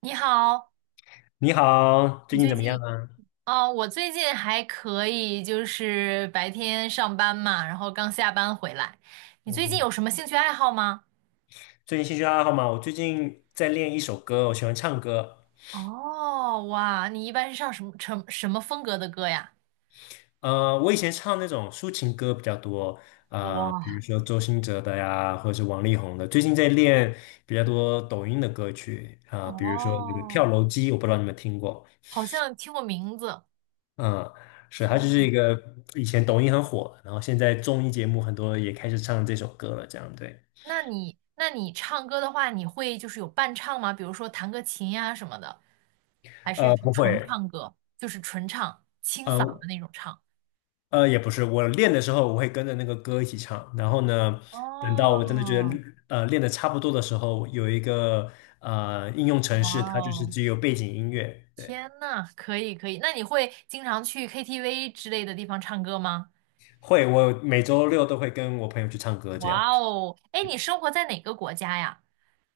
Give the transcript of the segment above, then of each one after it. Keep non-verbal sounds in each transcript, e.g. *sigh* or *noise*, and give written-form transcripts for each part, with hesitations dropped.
你好，你好，你最近最怎么近样啊？哦，我最近还可以，就是白天上班嘛，然后刚下班回来。你嗯最近哼。有什么兴趣爱好吗？最近兴趣爱好嘛，我最近在练一首歌，我喜欢唱歌。哦，哇，你一般是唱什么什么风格的歌呀？我以前唱那种抒情歌比较多，哇，比如说周兴哲的呀，或者是王力宏的。最近在练比较多抖音的歌曲啊，比如说那个跳哦，楼机，我不知道你们听过。好像听过名字。嗯。是，它天就是呐，一个以前抖音很火，然后现在综艺节目很多也开始唱这首歌了，这样对。那你唱歌的话，你会就是有伴唱吗？比如说弹个琴呀什么的，还是不纯会。唱歌，就是纯唱，清嗓呃的那种唱？也不是，我练的时候我会跟着那个歌一起唱，然后呢，等到我真的觉得哦，练的差不多的时候，有一个应用程哇式，它就是哦！只有背景音乐。对。天呐，可以可以，那你会经常去 KTV 之类的地方唱歌吗？会，我每周六都会跟我朋友去唱歌这样。哇哦，哎，你生活在哪个国家呀？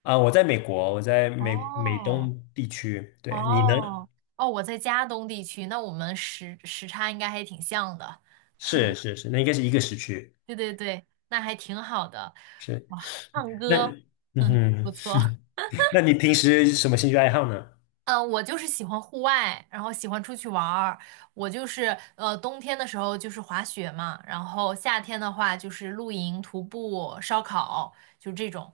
我在美国，我在美哦东地区。对，你呢？哦哦，我在加东地区，那我们时差应该还挺像的。是是是，那应该是一个时区。对对对，那还挺好的。是。哇，唱那，歌，*laughs* 嗯哼，不哼。错。*laughs* 那你平时什么兴趣爱好呢？嗯，我就是喜欢户外，然后喜欢出去玩儿。我就是冬天的时候就是滑雪嘛，然后夏天的话就是露营、徒步、烧烤，就这种。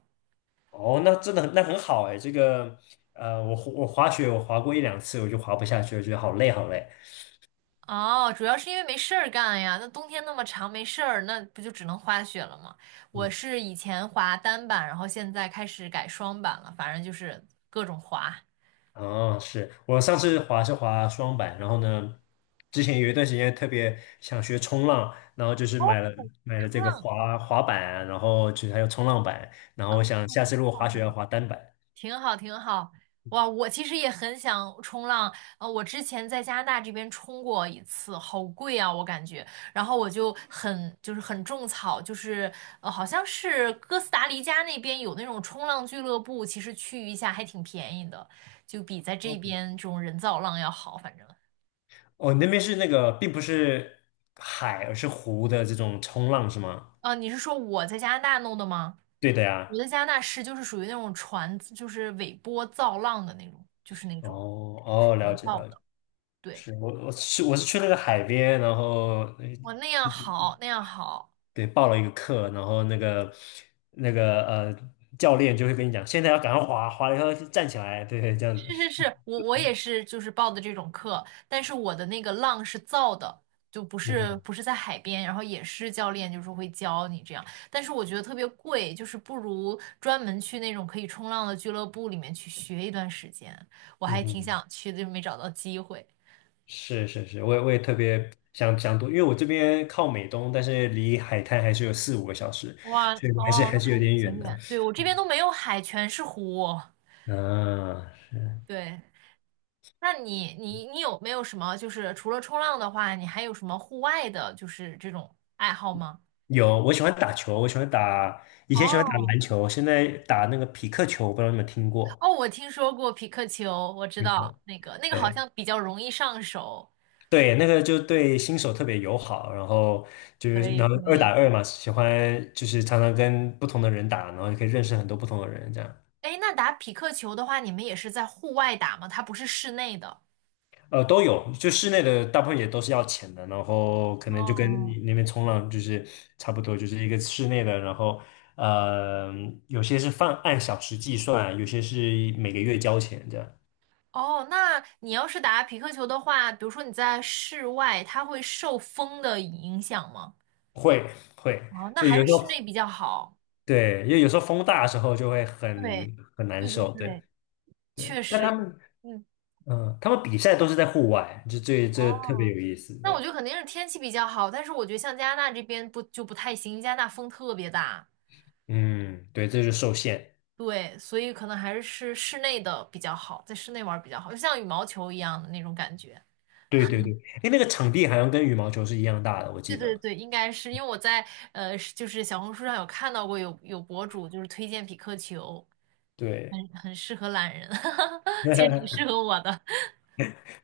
哦，那真的很很好哎，这个我滑雪我滑过一两次，我就滑不下去，我觉得好累好累。哦，主要是因为没事儿干呀。那冬天那么长，没事儿，那不就只能滑雪了吗？我嗯。是以前滑单板，然后现在开始改双板了，反正就是各种滑。哦，是我上次滑是滑双板，然后呢，之前有一段时间特别想学冲浪，然后就是哦，买了冲这个浪滑板，然后就是还有冲浪板，然后我想下次如果滑雪要滑单板。挺好，挺好。哇，我其实也很想冲浪。我之前在加拿大这边冲过一次，好贵啊，我感觉。然后我就很种草，就是好像是哥斯达黎加那边有那种冲浪俱乐部，其实去一下还挺便宜的，就比在这哦边这种人造浪要好。反正哦，那边是那个并不是海，而是湖的这种冲浪是吗？啊，你是说我在加拿大弄的吗？对的呀。我在加拿大是就是属于那种船，就是尾波造浪的那种，就是那种哦是哦，了人解造了解。的，对。我去那个海边，然后我那样好，那样好，对报了一个课，然后那个教练就会跟你讲，现在要赶快滑，滑了以后就站起来，对对，这样是是子。是，我也是，就是报的这种课，但是我的那个浪是造的，就不嗯是哼不是在海边，然后也是教练就是会教你这样，但是我觉得特别贵，就是不如专门去那种可以冲浪的俱乐部里面去学一段时间，我嗯还挺哼，想去的，就没找到机会。是是是，我也特别想多，因为我这边靠美东，但是离海滩还是有四五个小时，哇，所以还是哦，还那是有还是点远挺的。远，对，我这边都没有海，全是湖，嗯。对。那你有没有什么就是除了冲浪的话，你还有什么户外的，就是这种爱好吗？有，我喜欢打球，我喜欢打以前喜欢打哦篮球，现在打那个匹克球，不知道你们听过？哦，我听说过匹克球，我知道那个好对。像比较容易上手。对，那个就对新手特别友好，然后就可是以能可二打以。二嘛，喜欢就是常常跟不同的人打，然后也可以认识很多不同的人，这样。哎，那打匹克球的话，你们也是在户外打吗？它不是室内的。都有，就室内的大部分也都是要钱的，然后可能就跟哦，你那边冲浪就是差不多，就是一个室内的，然后呃有些是按小时计算，有些是每个月交钱这样。哦，那你要是打匹克球的话，比如说你在室外，它会受风的影响吗？会会，哦，那所以还有是时候室内比较好。对，因为有时候风大的时候就会对很难对对受，对对，对，确那实，他们。嗯，嗯，他们比赛都是在户外，这特别哦，有意思那我对。觉得肯定是天气比较好，但是我觉得像加拿大这边不就不太行，加拿大风特别大，嗯。对，这就受限。对，所以可能还是室内的比较好，在室内玩儿比较好，就像羽毛球一样的那种感觉。对对对，哎，那个场地好像跟羽毛球是一样大的，我记对对得。对，应该是因为我在是就是小红书上有看到过有博主就是推荐匹克球，对。很适合懒人，*laughs* 其 *laughs* 实挺适合我的，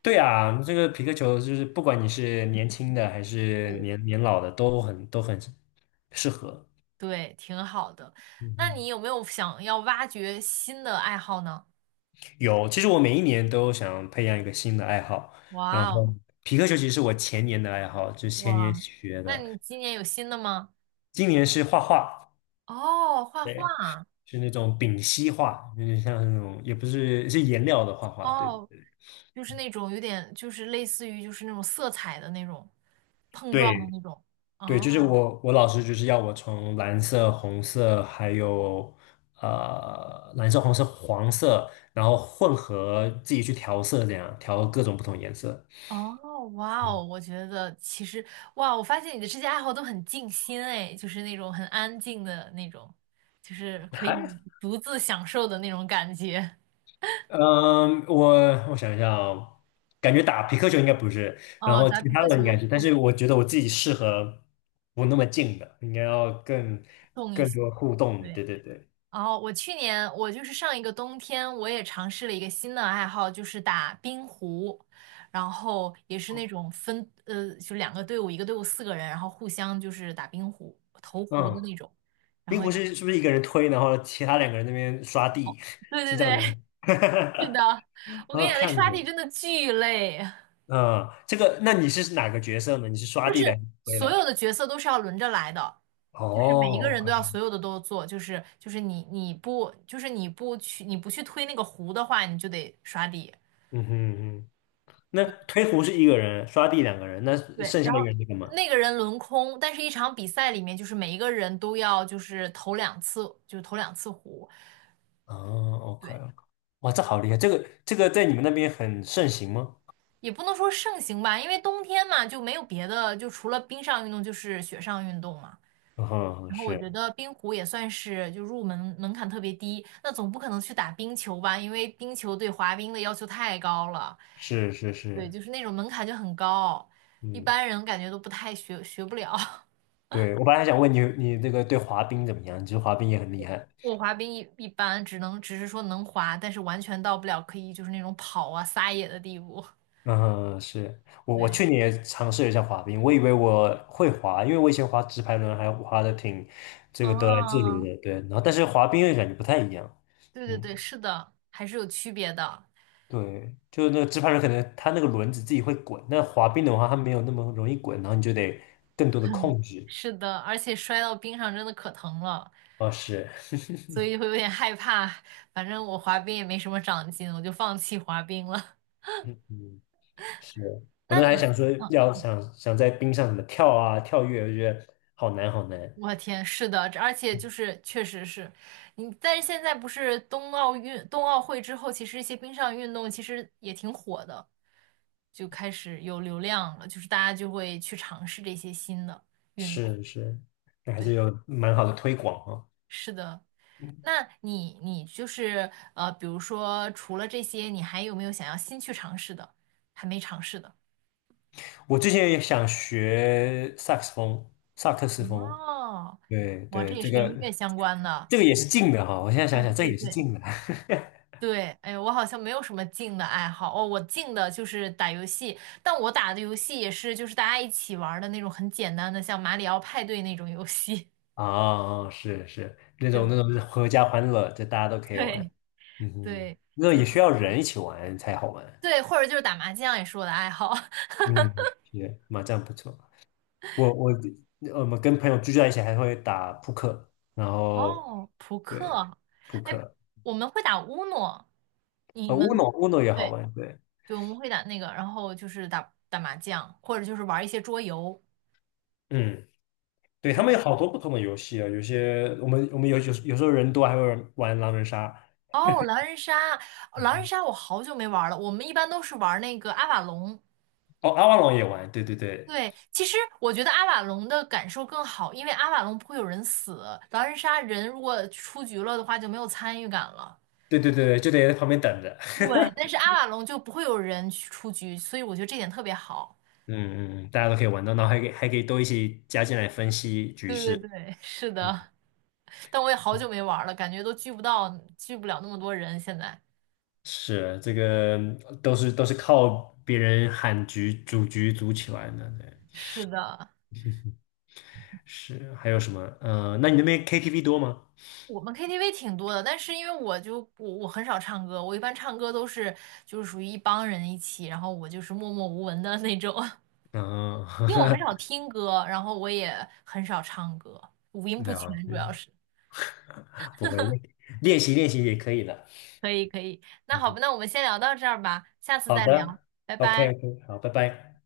对啊，这个皮克球就是不管你是年轻的还 *laughs* 对是对对。年老的，都很适合。对，挺好的。嗯那你哼。有没有想要挖掘新的爱好呢？有，其实我每一年都想培养一个新的爱好，然哇后哦！皮克球其实是我前年的爱好，就前年哇，学那的，你今年有新的吗？今年是画画。哦，画对。画，是那种丙烯画，有点像那种，也不是，是颜料的画画。对哦，就是那种有点，就是类似于就是那种色彩的那种碰对撞的那种。对，就是哦我老师就是要我从蓝色、红色，还有蓝色、红色、黄色，然后混合自己去调色，这样调各种不同颜色。哦，哇嗯。哦，我觉得其实哇，我发现你的这些爱好都很静心哎，就是那种很安静的那种，就是可以还独自享受的那种感觉。嗯，我想一下哦。感觉打皮克球应该不是，然哦，后打其匹他克的应该球是，但确实是我觉得我自己适合不那么近的，应该要更动一更些，多互动的，对。对对对。哦，我去年我就是上一个冬天，我也尝试了一个新的爱好，就是打冰壶，然后也是那种分就两个队伍，一个队伍四个人，然后互相就是打冰壶投壶的嗯。那种，然冰后壶是不是一个人推，然后其他两个人那边刷地，对 *laughs* 对是这样对，的吗？*laughs* 是的，*laughs* 我跟啊，你讲，那看刷题过。真的巨累，嗯，这个，那你是哪个角色呢？你是刷地的还是推所有的？的角色都是要轮着来的。就是每一个哦。人都要所有的都做，就是就是你你不就是你不去你不去推那个壶的话，你就得刷地。嗯哼嗯哼，那推壶是一个人，刷地两个人，那对，剩下一然个后人在干嘛？那个人轮空，但是一场比赛里面，就是每一个人都要就是投两次，就是投两次壶，哦，OK。对，哇，这好厉害，这个在你们那边很盛行吗？也不能说盛行吧，因为冬天嘛就没有别的，就除了冰上运动就是雪上运动嘛。嗯哼。然后我觉是得冰壶也算是就入门门槛特别低，那总不可能去打冰球吧，因为冰球对滑冰的要求太高了，是是对，是。就是那种门槛就很高，一嗯，般人感觉都不太学不了。*laughs* 对，我本来还想问你，你那个对滑冰怎么样？你觉得滑冰也很厉害？我滑冰一般，只是说能滑，但是完全到不了可以就是那种跑啊撒野的地步。嗯。是 *laughs* 我对，去年也尝试了一下滑冰，我以为我会滑，因为我以前滑直排轮还滑的挺这个得来自如哦，的，对。然后但是滑冰又感觉不太一样。对对嗯。对，是的，还是有区别的。对，就是那个直排轮可能它那个轮子自己会滚，那滑冰的话它没有那么容易滚，然后你就得更多的控制。是的，而且摔到冰上真的可疼了，哦，是。所以会有点害怕。反正我滑冰也没什么长进，我就放弃滑冰了。*laughs* 嗯嗯。是 *laughs* 我那那你，还嗯想说要想想在冰上怎么跳啊跳跃，我觉得好难好难。我天，是的，这而且就嗯。是确实是你，但是现在不是冬奥运、冬奥会之后，其实一些冰上运动其实也挺火的，就开始有流量了，就是大家就会去尝试这些新的运动。是是，那还是对，有蛮好的推广啊。是的。嗯。那你就是比如说除了这些，你还有没有想要新去尝试的，还没尝试的？我之前也想学萨克斯风，萨克斯风。哦，对哇，对，这也这是跟个音乐相关的。这个也是近的哈，我现在想哦，想，这个对也是对对。近的 *laughs* 对，哎呀，我好像没有什么静的爱好哦，我静的就是打游戏，但我打的游戏也是就是大家一起玩儿的那种很简单的，像马里奥派对那种游戏。啊，是那 *laughs* 对种那种是合家欢乐，这大家都可以对玩。嗯哼。对，那就也是需要人一起玩才好玩。对，或者就是打麻将也是我的爱好。*laughs* 嗯，也麻将不错。我我我们跟朋友聚在一起还会打扑克，然后哦，扑对，克，扑哎，克。我们会打乌诺，你乌们诺，乌诺也好对玩，对。对，我们会打那个，然后就是打打麻将，或者就是玩一些桌游。嗯。对，他们有对。好多不同的游戏啊，有些我们有时候人多还会玩狼人杀。哦，狼人杀，狼人杀我好久没玩了。我们一般都是玩那个阿瓦隆。哦，阿瓦隆也玩，对对对对，其实我觉得阿瓦隆的感受更好，因为阿瓦隆不会有人死，狼人杀人如果出局了的话就没有参与感了。对对对对，就得在旁边等着。对，但是 *laughs* 阿瓦隆就不会有人去出局，所以我觉得这点特别好。嗯嗯，大家都可以玩到，然后还可以都一起加进来分析局对对势。对，是嗯，的，但我也好久没玩了，感觉都聚不到，聚不了那么多人现在。是这个都是靠别人喊局组局组起来的，对。是的。是还有什么？那你那边 KTV 多吗？我们 KTV 挺多的，但是因为我就我我很少唱歌，我一般唱歌都是就是属于一帮人一起，然后我就是默默无闻的 *laughs* 那种，*laughs* 嗯。因为我很少听歌，然后我也很少唱歌，五音 *laughs* 不了全主解，要是。不会，练习练习也可以的。可以可以，那好吧，那我们先聊到这儿吧，下次好再聊，的拜，OK 拜。OK，好，拜拜。